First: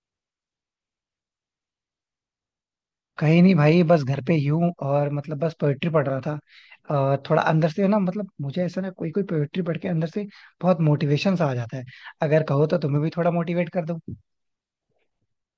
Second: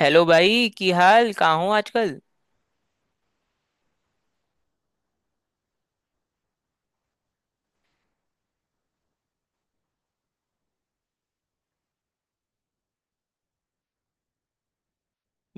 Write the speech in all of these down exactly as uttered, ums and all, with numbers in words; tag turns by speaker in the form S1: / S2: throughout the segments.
S1: Hello भाई की हाल कहाँ हो आजकल।
S2: कहीं नहीं भाई, बस घर पे ही हूँ। और मतलब बस पोएट्री पढ़ रहा था। अ, थोड़ा अंदर से ना, मतलब मुझे ऐसा ना कोई कोई पोएट्री पढ़ के अंदर से बहुत मोटिवेशन सा आ जाता है। अगर कहो तो तुम्हें भी थोड़ा मोटिवेट कर दूँ।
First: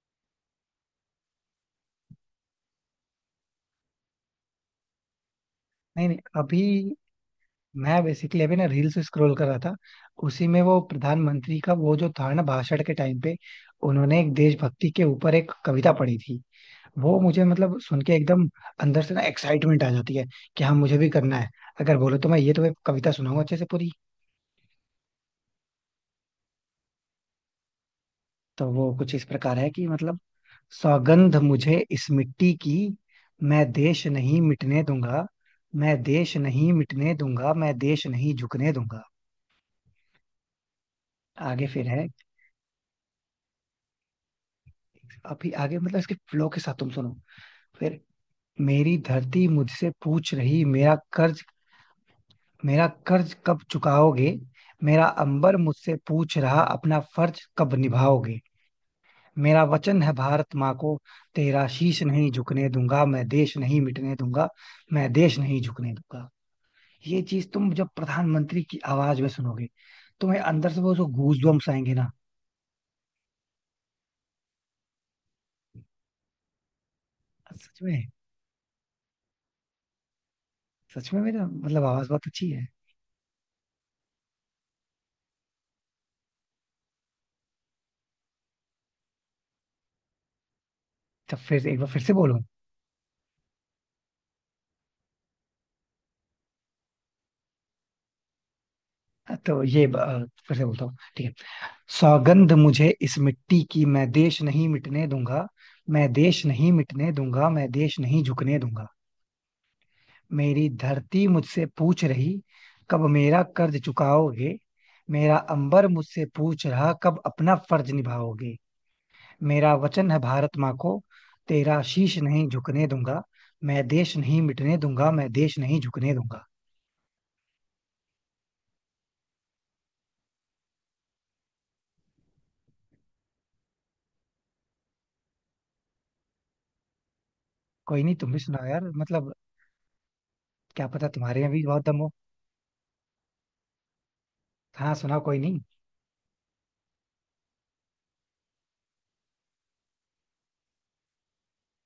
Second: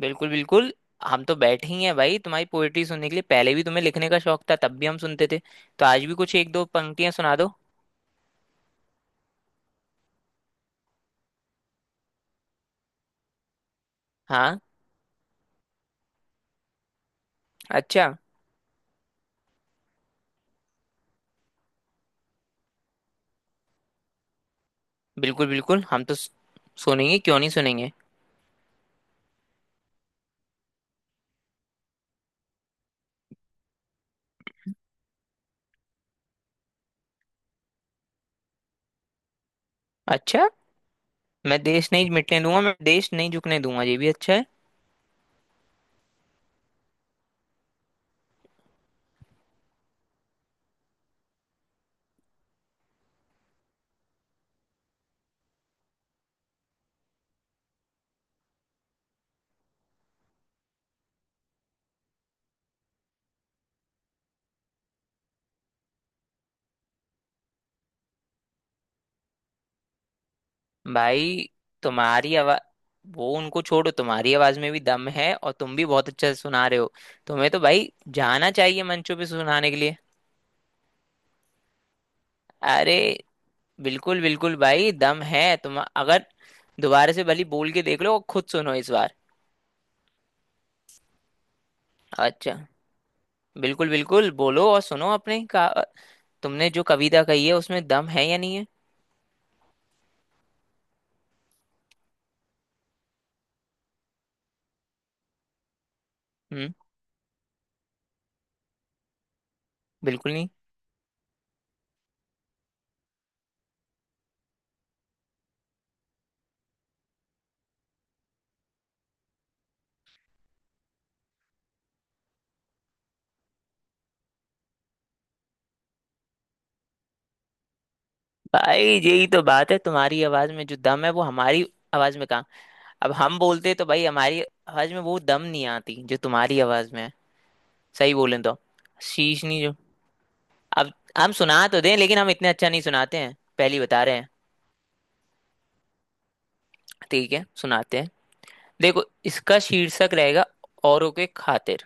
S1: बिल्कुल बिल्कुल। हम तो बैठे ही हैं भाई तुम्हारी पोएट्री सुनने के लिए। पहले भी तुम्हें लिखने का शौक था, तब भी हम सुनते थे, तो आज
S2: नहीं
S1: भी
S2: नहीं,
S1: कुछ एक
S2: अभी
S1: दो पंक्तियां सुना दो।
S2: मैं बेसिकली अभी ना रील्स स्क्रॉल कर रहा था। उसी में वो प्रधानमंत्री का वो जो था ना, भाषण के टाइम पे उन्होंने एक
S1: हाँ।
S2: देशभक्ति के ऊपर एक कविता पढ़ी थी। वो मुझे मतलब सुन
S1: अच्छा।
S2: के एकदम अंदर से ना एक्साइटमेंट आ जाती है कि हाँ, मुझे भी करना है। अगर बोलो तो मैं ये तुम्हें कविता सुनाऊंगा अच्छे से पूरी।
S1: बिल्कुल बिल्कुल। हम तो सु- सुनेंगे क्यों नहीं सुनेंगे।
S2: तो वो कुछ इस प्रकार है कि मतलब, सौगंध मुझे इस मिट्टी की, मैं देश नहीं मिटने दूंगा। मैं देश नहीं मिटने दूंगा, मैं देश नहीं झुकने दूंगा।
S1: अच्छा। मैं
S2: आगे फिर
S1: देश
S2: है,
S1: नहीं मिटने दूंगा, मैं देश नहीं झुकने दूंगा, ये भी अच्छा है।
S2: अभी आगे मतलब इसके फ्लो के साथ तुम सुनो। फिर, मेरी धरती मुझसे पूछ रही, मेरा कर्ज, मेरा कर्ज कब चुकाओगे। मेरा अंबर मुझसे पूछ रहा, अपना फर्ज कब निभाओगे। मेरा वचन है भारत माँ को, तेरा शीश नहीं झुकने दूंगा। मैं देश नहीं मिटने दूंगा, मैं देश नहीं झुकने दूंगा। ये चीज तुम जब प्रधानमंत्री की आवाज में सुनोगे, तुम्हें अंदर से वो जो
S1: भाई
S2: गूज बम्स आएंगे ना,
S1: तुम्हारी आवाज, वो उनको छोड़ो, तुम्हारी आवाज में भी दम है और तुम भी बहुत अच्छा सुना रहे हो। तुम्हें तो
S2: सच
S1: भाई
S2: में।
S1: जाना चाहिए मंचों पे सुनाने के लिए।
S2: सच में मेरा मतलब आवाज बहुत अच्छी है।
S1: अरे बिल्कुल बिल्कुल भाई, दम है तुम अगर दोबारा से भली बोल के देख लो और खुद सुनो इस बार।
S2: तो फिर एक बार फिर से बोलूं।
S1: अच्छा। बिल्कुल बिल्कुल, बोलो और सुनो अपने का। तुमने जो कविता कही है उसमें दम है या नहीं है।
S2: तो ये अ, फिर से बोलता हूँ, ठीक है। सौगंध मुझे इस मिट्टी की, मैं देश नहीं मिटने दूंगा। मैं देश नहीं
S1: हम्म।
S2: मिटने दूंगा, मैं देश नहीं झुकने दूंगा।
S1: बिल्कुल नहीं।
S2: मेरी धरती मुझसे पूछ रही, कब मेरा कर्ज चुकाओगे। मेरा अंबर मुझसे पूछ रहा, कब अपना फर्ज निभाओगे। मेरा वचन है भारत माँ को, तेरा शीश नहीं झुकने दूंगा। मैं देश नहीं मिटने दूंगा, मैं देश नहीं झुकने दूंगा।
S1: भाई यही तो बात है, तुम्हारी आवाज में जो दम है वो हमारी आवाज में कहाँ। अब हम बोलते तो भाई हमारी आवाज में वो दम नहीं आती जो तुम्हारी आवाज में है।
S2: कोई नहीं,
S1: सही
S2: तुम भी
S1: बोलें तो
S2: सुनाओ यार, मतलब
S1: शीश नहीं जो।
S2: क्या
S1: अब
S2: पता
S1: हम
S2: तुम्हारे में
S1: सुना
S2: भी
S1: तो
S2: बहुत दम
S1: दें
S2: हो।
S1: लेकिन हम इतने अच्छा नहीं सुनाते हैं, पहली बता रहे हैं।
S2: हाँ सुनाओ, कोई नहीं।
S1: ठीक है सुनाते हैं। देखो इसका शीर्षक रहेगा औरों के खातिर।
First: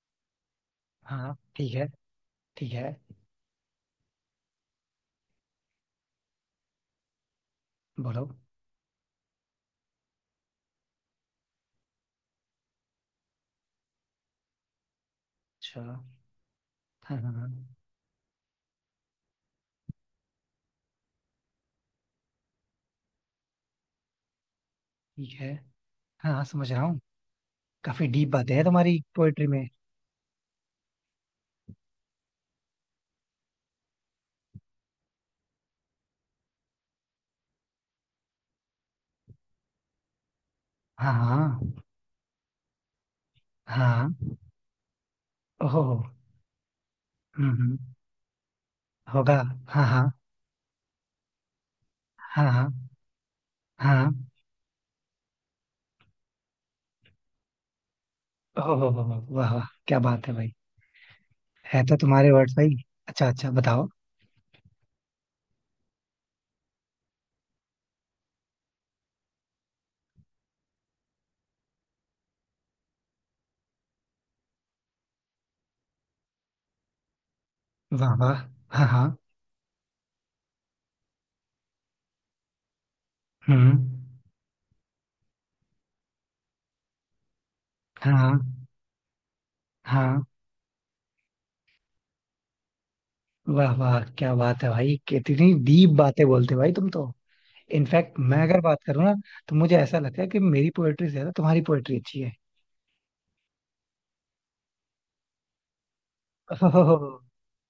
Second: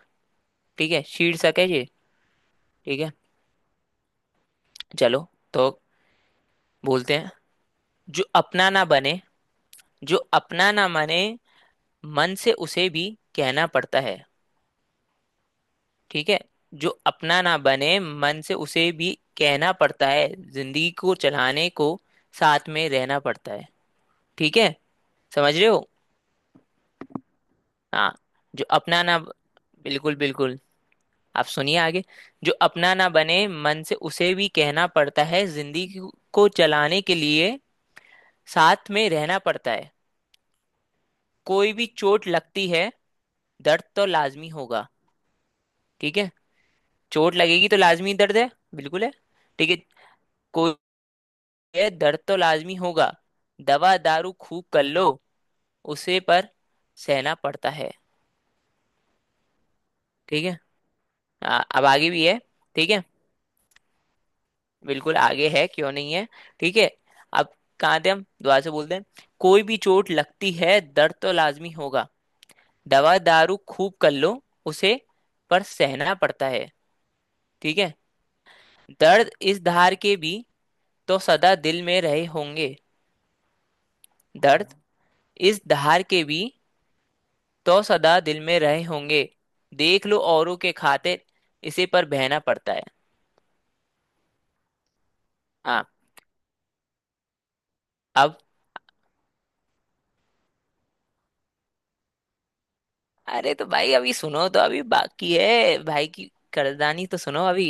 S1: ठीक है
S2: हाँ
S1: शीर्षक है
S2: ठीक है।
S1: ये।
S2: ठीक है,
S1: ठीक है, चलो, तो बोलते हैं। जो
S2: बोलो।
S1: अपना ना बने, जो अपना ना माने, मन से उसे भी कहना पड़ता है।
S2: अच्छा हाँ।
S1: ठीक है। जो
S2: हाँ
S1: अपना ना
S2: हाँ,
S1: बने मन से उसे भी कहना पड़ता है, जिंदगी को चलाने को साथ में रहना पड़ता है। ठीक है।
S2: ठीक है।
S1: समझ रहे हो।
S2: हाँ हाँ, समझ रहा हूँ। काफी
S1: हाँ।
S2: डीप बातें हैं
S1: जो
S2: तुम्हारी
S1: अपना ना,
S2: पोएट्री में।
S1: बिल्कुल बिल्कुल, आप सुनिए आगे। जो अपना ना बने मन से उसे भी कहना पड़ता है जिंदगी को चलाने के लिए साथ में रहना पड़ता है।
S2: हाँ।
S1: कोई
S2: हाँ।
S1: भी चोट लगती है, दर्द तो
S2: हाँ।
S1: लाजमी होगा।
S2: ओह।
S1: ठीक है, चोट
S2: हम्म
S1: लगेगी तो
S2: हम्म,
S1: लाजमी दर्द है। बिल्कुल है।
S2: होगा।
S1: ठीक है।
S2: हाँ हाँ।
S1: कोई है, दर्द तो
S2: हाँ।
S1: लाजमी
S2: हाँ
S1: होगा, दवा
S2: हाँ।
S1: दारू खूब कर लो, उसे पर सहना पड़ता है।
S2: ओह हो, हो, हो, वाह वाह, क्या बात है
S1: ठीक
S2: भाई।
S1: है। आ-
S2: है
S1: अब
S2: तो
S1: आगे भी
S2: तुम्हारे
S1: है।
S2: वर्ड्स भाई।
S1: ठीक है,
S2: अच्छा अच्छा, बताओ।
S1: बिल्कुल आगे है, क्यों नहीं है। ठीक है। अब कहाँ थे हम, दोबारा से बोलते हैं। कोई भी चोट लगती है दर्द तो लाजमी होगा, दवा दारू खूब कर लो उसे पर सहना पड़ता है। ठीक है।
S2: वाह वाह। हाँ हाँ।
S1: दर्द इस धार के भी तो सदा दिल में रहे होंगे।
S2: हम्म।
S1: दर्द इस धार के भी तो
S2: हाँ
S1: सदा दिल में
S2: हाँ।
S1: रहे होंगे, देख लो
S2: हाँ।
S1: औरों के खातिर इसे पर बहना पड़ता है।
S2: वाह वाह, क्या बात है भाई, कितनी
S1: हाँ,
S2: डीप बातें बोलते हो भाई तुम तो। इनफैक्ट
S1: अब
S2: मैं अगर बात करूँ ना, तो मुझे ऐसा लगता है कि मेरी पोएट्री से ज्यादा तुम्हारी पोएट्री अच्छी है।
S1: अरे तो भाई अभी सुनो, तो अभी बाकी है भाई की
S2: ओह हो, हो,
S1: कड़दानी,
S2: हो,
S1: तो सुनो अभी।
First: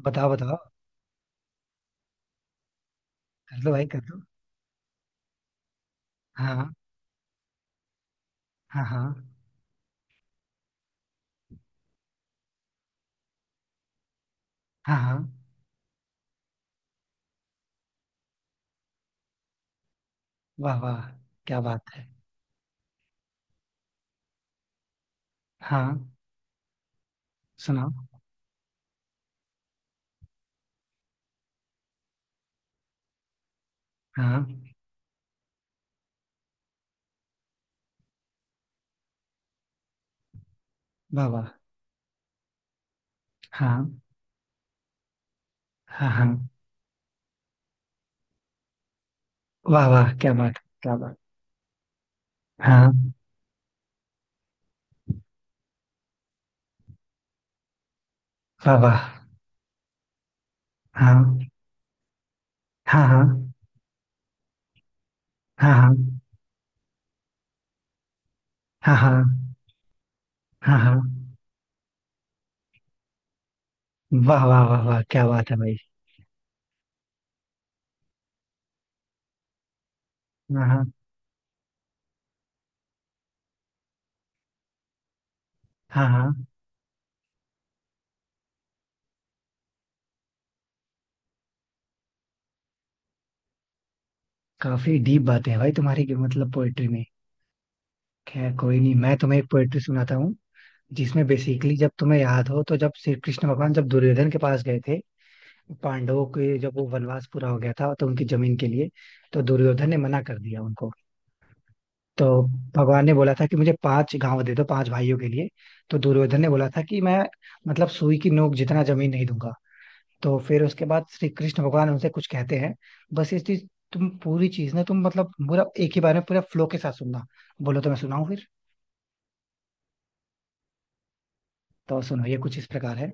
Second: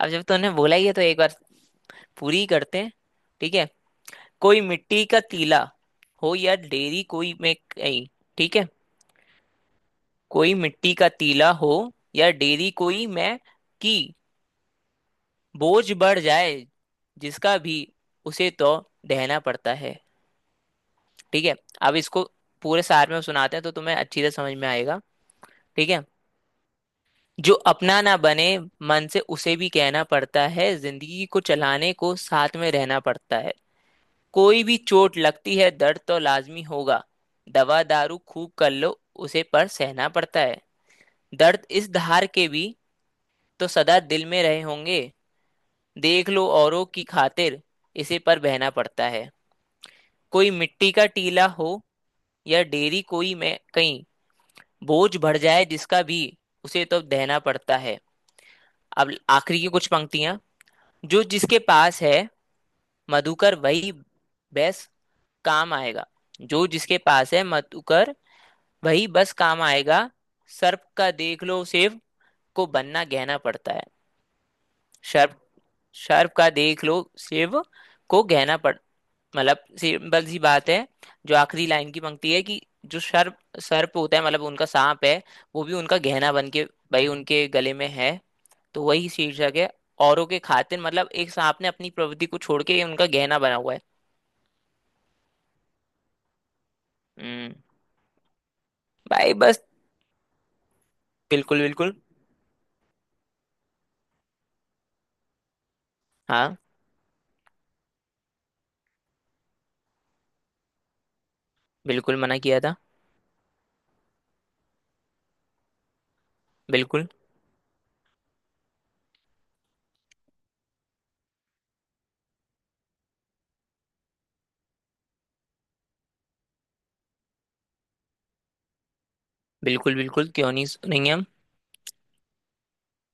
S1: अब जब
S2: बताओ
S1: तुमने
S2: बताओ।
S1: बोला ही है तो एक बार पूरी ही करते हैं। ठीक
S2: कर
S1: है।
S2: दो भाई, कर दो।
S1: कोई मिट्टी का तीला हो या
S2: हाँ
S1: डेरी कोई मैं कहीं। ठीक है।
S2: हाँ। हाँ
S1: कोई मिट्टी का तीला हो या डेरी कोई मैं की,
S2: हाँ। हाँ।
S1: बोझ बढ़ जाए जिसका भी, उसे तो ढहना पड़ता है।
S2: वाह वाह,
S1: ठीक है।
S2: क्या बात
S1: अब
S2: है।
S1: इसको पूरे सार में सुनाते हैं तो तुम्हें अच्छी तरह समझ में आएगा।
S2: हाँ
S1: ठीक है। जो
S2: सुनाओ।
S1: अपना ना बने मन से उसे भी कहना पड़ता है जिंदगी को चलाने को साथ में रहना पड़ता है। कोई
S2: हाँ।
S1: भी चोट लगती है दर्द तो लाजमी होगा, दवा दारू खूब कर लो उसे पर सहना पड़ता है।
S2: वाह वाह।
S1: दर्द इस धार के भी तो
S2: हाँ
S1: सदा दिल में रहे होंगे,
S2: हाँ। हाँ।
S1: देख लो औरों की खातिर इसे पर बहना पड़ता है।
S2: वाह वाह, क्या
S1: कोई
S2: बात,
S1: मिट्टी
S2: क्या
S1: का
S2: बात।
S1: टीला हो या डेरी
S2: हाँ।
S1: कोई में कहीं, बोझ बढ़ जाए जिसका भी उसे तो दहना पड़ता है।
S2: वाह वाह।
S1: अब आखिरी की कुछ पंक्तियां। जो
S2: हाँ
S1: जिसके पास है
S2: हाँ हाँ।
S1: मधुकर वही बेस
S2: हाँ
S1: काम
S2: हाँ।
S1: आएगा। जो जिसके पास है मधुकर
S2: हाँ।
S1: वही
S2: हाँ
S1: बस काम आएगा,
S2: हाँ।
S1: सर्प का
S2: हाँ।
S1: देख लो शिव को बनना गहना पड़ता है।
S2: वाह वाह वाह वाह, क्या
S1: सर्प,
S2: बात है भाई।
S1: सर्प का देख लो शिव को गहना पड़। मतलब सिंपल सी
S2: हाँ
S1: बात है,
S2: हाँ।
S1: जो आखिरी लाइन की पंक्ति है कि जो सर्प सर्प होता है, मतलब उनका सांप है, वो भी उनका
S2: हाँ
S1: गहना
S2: हाँ।
S1: बन के भाई उनके गले में है, तो वही शीर्षक है, औरों के खातिर, मतलब एक सांप ने अपनी प्रवृत्ति को छोड़ के उनका गहना बना हुआ है।
S2: काफी डीप बातें हैं भाई तुम्हारी की मतलब पोएट्री में।
S1: हम्म।
S2: खैर कोई नहीं, मैं
S1: भाई
S2: तुम्हें एक
S1: बस।
S2: पोएट्री सुनाता हूँ। जिसमें
S1: बिल्कुल
S2: बेसिकली, जब
S1: बिल्कुल।
S2: तुम्हें याद हो तो, जब श्री कृष्ण भगवान जब दुर्योधन के पास गए थे, पांडवों
S1: हाँ
S2: के जब वो वनवास पूरा हो गया था तो उनकी जमीन के लिए, तो दुर्योधन ने मना कर दिया उनको।
S1: बिल्कुल
S2: तो
S1: मना किया था।
S2: भगवान ने बोला था कि मुझे पांच गांव दे दो, पांच भाइयों के लिए। तो दुर्योधन ने बोला था कि
S1: बिल्कुल।
S2: मैं, मतलब सुई की नोक जितना जमीन नहीं दूंगा। तो फिर उसके बाद श्री कृष्ण भगवान उनसे कुछ कहते हैं। बस इस चीज, तुम पूरी चीज ना, तुम मतलब पूरा एक ही बार में पूरा फ्लो के साथ सुनना। बोलो तो मैं सुनाऊं फिर।
S1: बिल्कुल बिल्कुल क्यों नहीं सुनेंगे हम।
S2: तो सुनो, ये कुछ इस प्रकार है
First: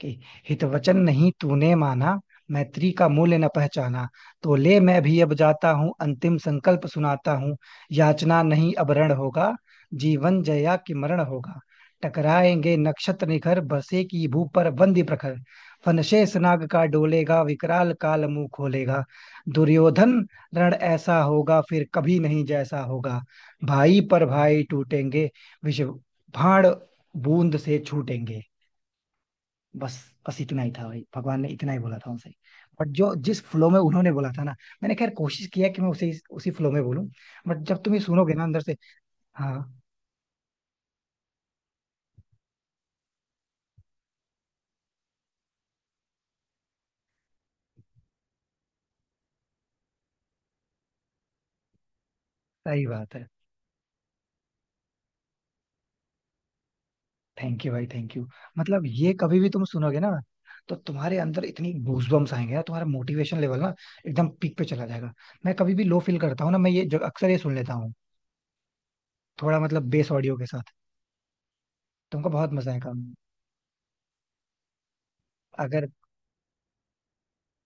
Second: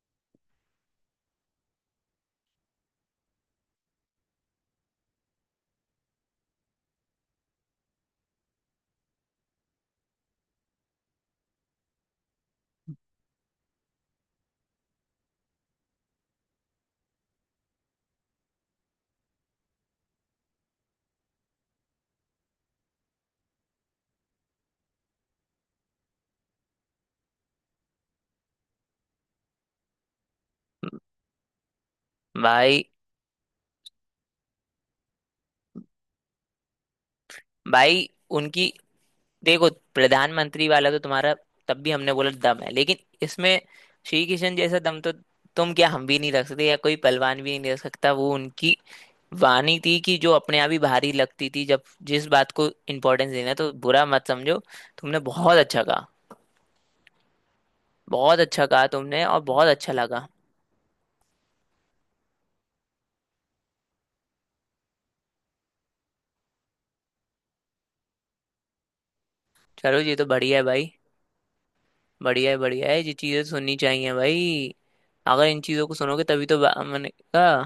S2: कि, हित वचन नहीं तूने माना, मैत्री का मूल्य न पहचाना। तो ले, मैं भी अब जाता हूँ, अंतिम संकल्प सुनाता हूँ। याचना नहीं अब रण होगा, जीवन जया कि मरण होगा। टकराएंगे नक्षत्र निखर, बसे की भू पर बंदी प्रखर। फनशेष नाग का डोलेगा, विकराल काल मुंह खोलेगा। दुर्योधन, रण ऐसा होगा, फिर कभी नहीं जैसा होगा। भाई पर भाई टूटेंगे, विष, भाण, बूंद से छूटेंगे। बस, बस इतना ही था भाई, भगवान ने इतना ही बोला था उनसे।
S1: भाई।
S2: बट जो जिस फ्लो में उन्होंने बोला था ना, मैंने खैर कोशिश किया कि मैं उसे उसी फ्लो में बोलूं। बट जब तुम ये
S1: भाई
S2: सुनोगे ना अंदर
S1: उनकी,
S2: से। हाँ।
S1: देखो, प्रधानमंत्री वाला तो तुम्हारा तब भी हमने बोला दम है, लेकिन इसमें श्री किशन जैसा दम तो तुम क्या हम भी नहीं रख सकते या कोई पहलवान भी नहीं रख सकता। वो उनकी वाणी थी कि जो अपने आप ही भारी लगती थी जब जिस बात को
S2: सही बात है।
S1: इम्पोर्टेंस देना है, तो बुरा मत समझो, तुमने बहुत अच्छा कहा।
S2: थैंक यू भाई, थैंक यू।
S1: बहुत अच्छा
S2: मतलब
S1: कहा
S2: ये
S1: तुमने
S2: कभी
S1: और
S2: भी तुम
S1: बहुत अच्छा
S2: सुनोगे ना,
S1: लगा।
S2: तो तुम्हारे अंदर इतनी गूजबम्स आएंगे ना, तुम्हारा मोटिवेशन लेवल ना एकदम पीक पे चला जाएगा। मैं कभी भी लो फील करता हूँ ना, मैं ये जो अक्सर ये सुन लेता हूँ, थोड़ा मतलब
S1: चलो
S2: बेस
S1: ये तो
S2: ऑडियो के
S1: बढ़िया है
S2: साथ।
S1: भाई।
S2: तुमको
S1: बढ़िया
S2: बहुत
S1: है
S2: मजा
S1: बढ़िया
S2: आएगा।
S1: है, ये चीजें सुननी चाहिए भाई। अगर इन चीजों
S2: अगर।
S1: को सुनोगे तभी तो बा- मैंने कहा।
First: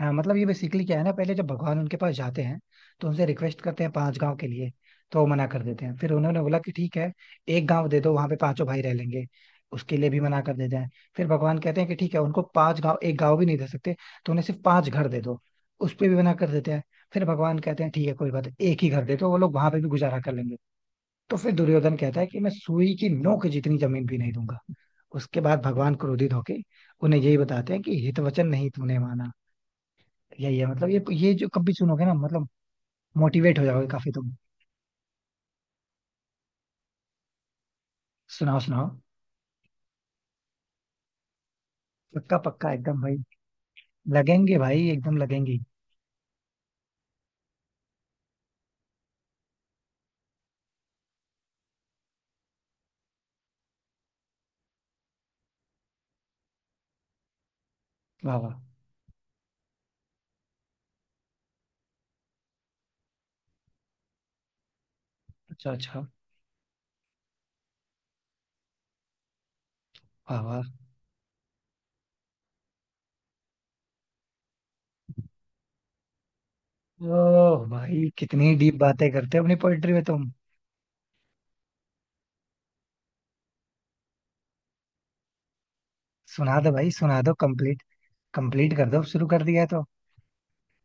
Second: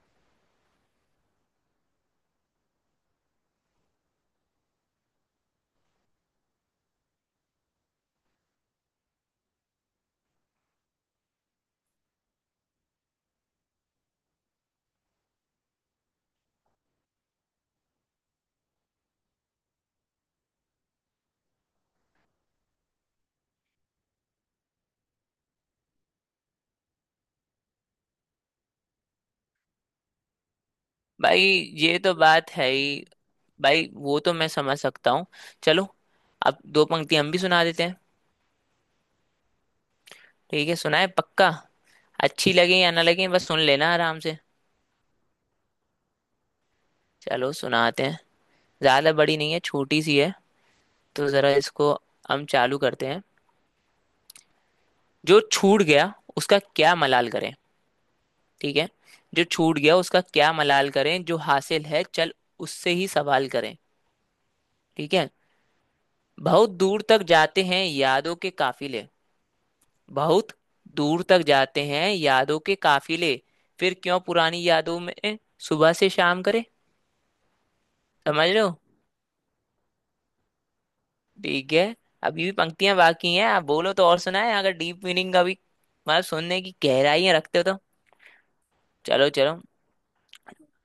S2: हाँ मतलब ये बेसिकली क्या है ना, पहले जब भगवान उनके पास जाते हैं तो उनसे रिक्वेस्ट करते हैं पांच गांव के लिए। तो वो मना कर देते हैं। फिर उन्होंने बोला कि ठीक है, एक गांव दे दो, वहां पे पांचों भाई रह लेंगे। उसके लिए भी मना कर देते हैं। फिर भगवान कहते हैं कि ठीक है, उनको पांच गांव एक गांव भी नहीं दे सकते तो उन्हें सिर्फ पांच घर दे दो। उस पे भी मना कर देते हैं। फिर भगवान कहते हैं ठीक है, कोई बात नहीं, एक ही घर दे दो, वो लोग वहां पे भी गुजारा कर लेंगे। तो फिर दुर्योधन कहता है कि मैं सुई की नोक जितनी जमीन भी नहीं दूंगा। उसके बाद भगवान क्रोधित होके उन्हें यही बताते हैं कि हित वचन नहीं तूने माना। यही है, मतलब ये ये
S1: भाई
S2: जो कभी
S1: ये
S2: सुनोगे
S1: तो
S2: ना, मतलब
S1: बात है ही।
S2: मोटिवेट हो जाओगे
S1: भाई
S2: काफी
S1: वो तो
S2: तुम।
S1: मैं समझ सकता हूँ। चलो, अब दो पंक्ति हम भी सुना देते हैं।
S2: सुनाओ सुनाओ।
S1: ठीक है सुनाए पक्का।
S2: पक्का
S1: अच्छी
S2: पक्का
S1: लगे या
S2: एकदम
S1: ना
S2: भाई।
S1: लगे बस सुन लेना आराम से।
S2: लगेंगे भाई, एकदम लगेंगे।
S1: चलो सुनाते हैं, ज्यादा बड़ी नहीं है, छोटी सी है। तो जरा इसको हम चालू करते हैं। जो छूट गया उसका क्या मलाल करें।
S2: वाह वाह।
S1: ठीक है। जो छूट गया उसका क्या मलाल करें, जो हासिल है चल उससे ही सवाल करें। ठीक है।
S2: अच्छा अच्छा।
S1: बहुत दूर तक जाते हैं यादों के काफिले,
S2: वाह
S1: बहुत
S2: वाह।
S1: दूर तक जाते हैं यादों के काफिले, फिर क्यों पुरानी यादों में सुबह से शाम करे।
S2: ओह भाई,
S1: समझ
S2: कितनी
S1: लो।
S2: डीप बातें करते हो अपनी पोएट्री में तुम।
S1: ठीक है। अभी भी पंक्तियां बाकी हैं, आप बोलो तो और सुनाए, अगर डीप मीनिंग का भी मतलब
S2: सुना
S1: सुनने
S2: दो
S1: की
S2: भाई, सुना दो
S1: गहराइयां रखते हो तो।
S2: कंप्लीट। कंप्लीट कर दो, अब शुरू
S1: चलो
S2: कर दिया
S1: चलो।
S2: है तो।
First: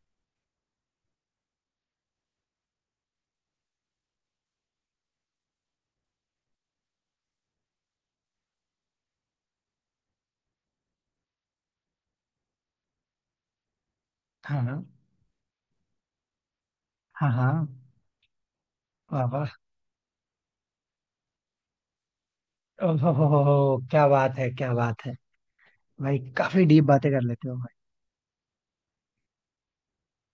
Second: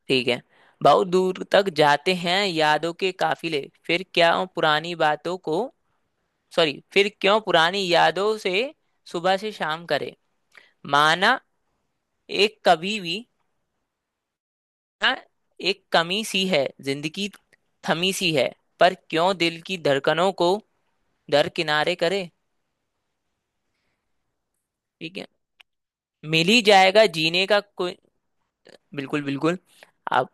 S1: ठीक है। बहुत दूर तक जाते हैं यादों के काफिले, फिर क्या पुरानी बातों को, सॉरी, फिर क्यों पुरानी यादों से सुबह से शाम करे, माना एक कभी भी
S2: हाँ। हाँ।
S1: ना, एक कमी सी है जिंदगी
S2: हाँ। हाँ।
S1: थमी सी है, पर
S2: वाह
S1: क्यों
S2: वाह।
S1: दिल की धड़कनों को दरकिनारे करे।
S2: ओह हो, हो, हो, हो, क्या बात है, क्या बात है
S1: ठीक है।
S2: भाई।
S1: मिल ही
S2: काफी डीप
S1: जाएगा
S2: बातें कर
S1: जीने
S2: लेते हो
S1: का
S2: भाई।
S1: कोई, बिल्कुल बिल्कुल आप,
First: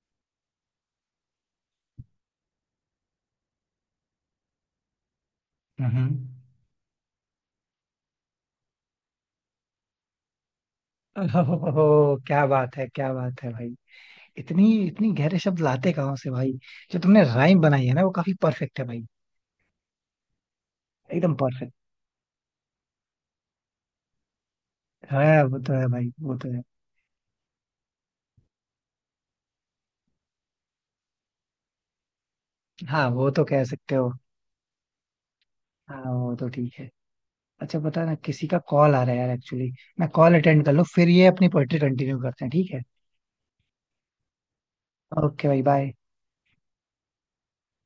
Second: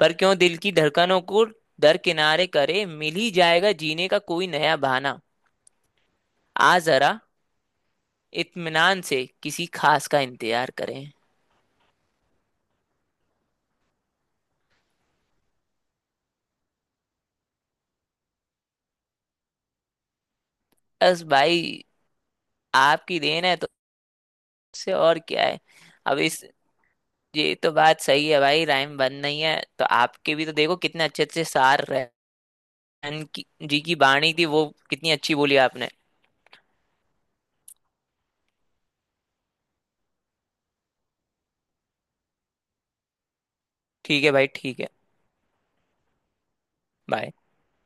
S1: पर क्यों दिल की धड़कनों को दरकिनारे करे, मिल ही जाएगा जीने का कोई नया बहाना,
S2: हम्म।
S1: आ जरा इत्मीनान से किसी खास का इंतजार करें।
S2: ओह, हो, हो, हो, क्या बात है, क्या बात है भाई। इतनी इतनी गहरे शब्द लाते कहाँ से भाई। जो तुमने राइम बनाई है ना, वो काफी परफेक्ट है भाई।
S1: बस
S2: एकदम परफेक्ट।
S1: भाई, आपकी देन है, तो उससे और
S2: है
S1: क्या
S2: वो,
S1: है।
S2: तो है भाई,
S1: अब
S2: वो
S1: इस,
S2: तो है।
S1: ये तो बात सही है भाई, राइम बन नहीं है तो आपके भी तो देखो कितने अच्छे अच्छे सार रहन
S2: हाँ, वो तो
S1: की
S2: कह
S1: जी
S2: सकते
S1: की
S2: हो।
S1: बाणी थी, वो कितनी अच्छी बोली आपने।
S2: हाँ, वो तो ठीक है। अच्छा, पता ना किसी का कॉल आ रहा है यार एक्चुअली। मैं कॉल अटेंड कर लूँ, फिर ये अपनी पोएट्री कंटिन्यू करते हैं, ठीक है।
S1: ठीक है भाई ठीक है।
S2: ओके भाई, बाय।
S1: बाय।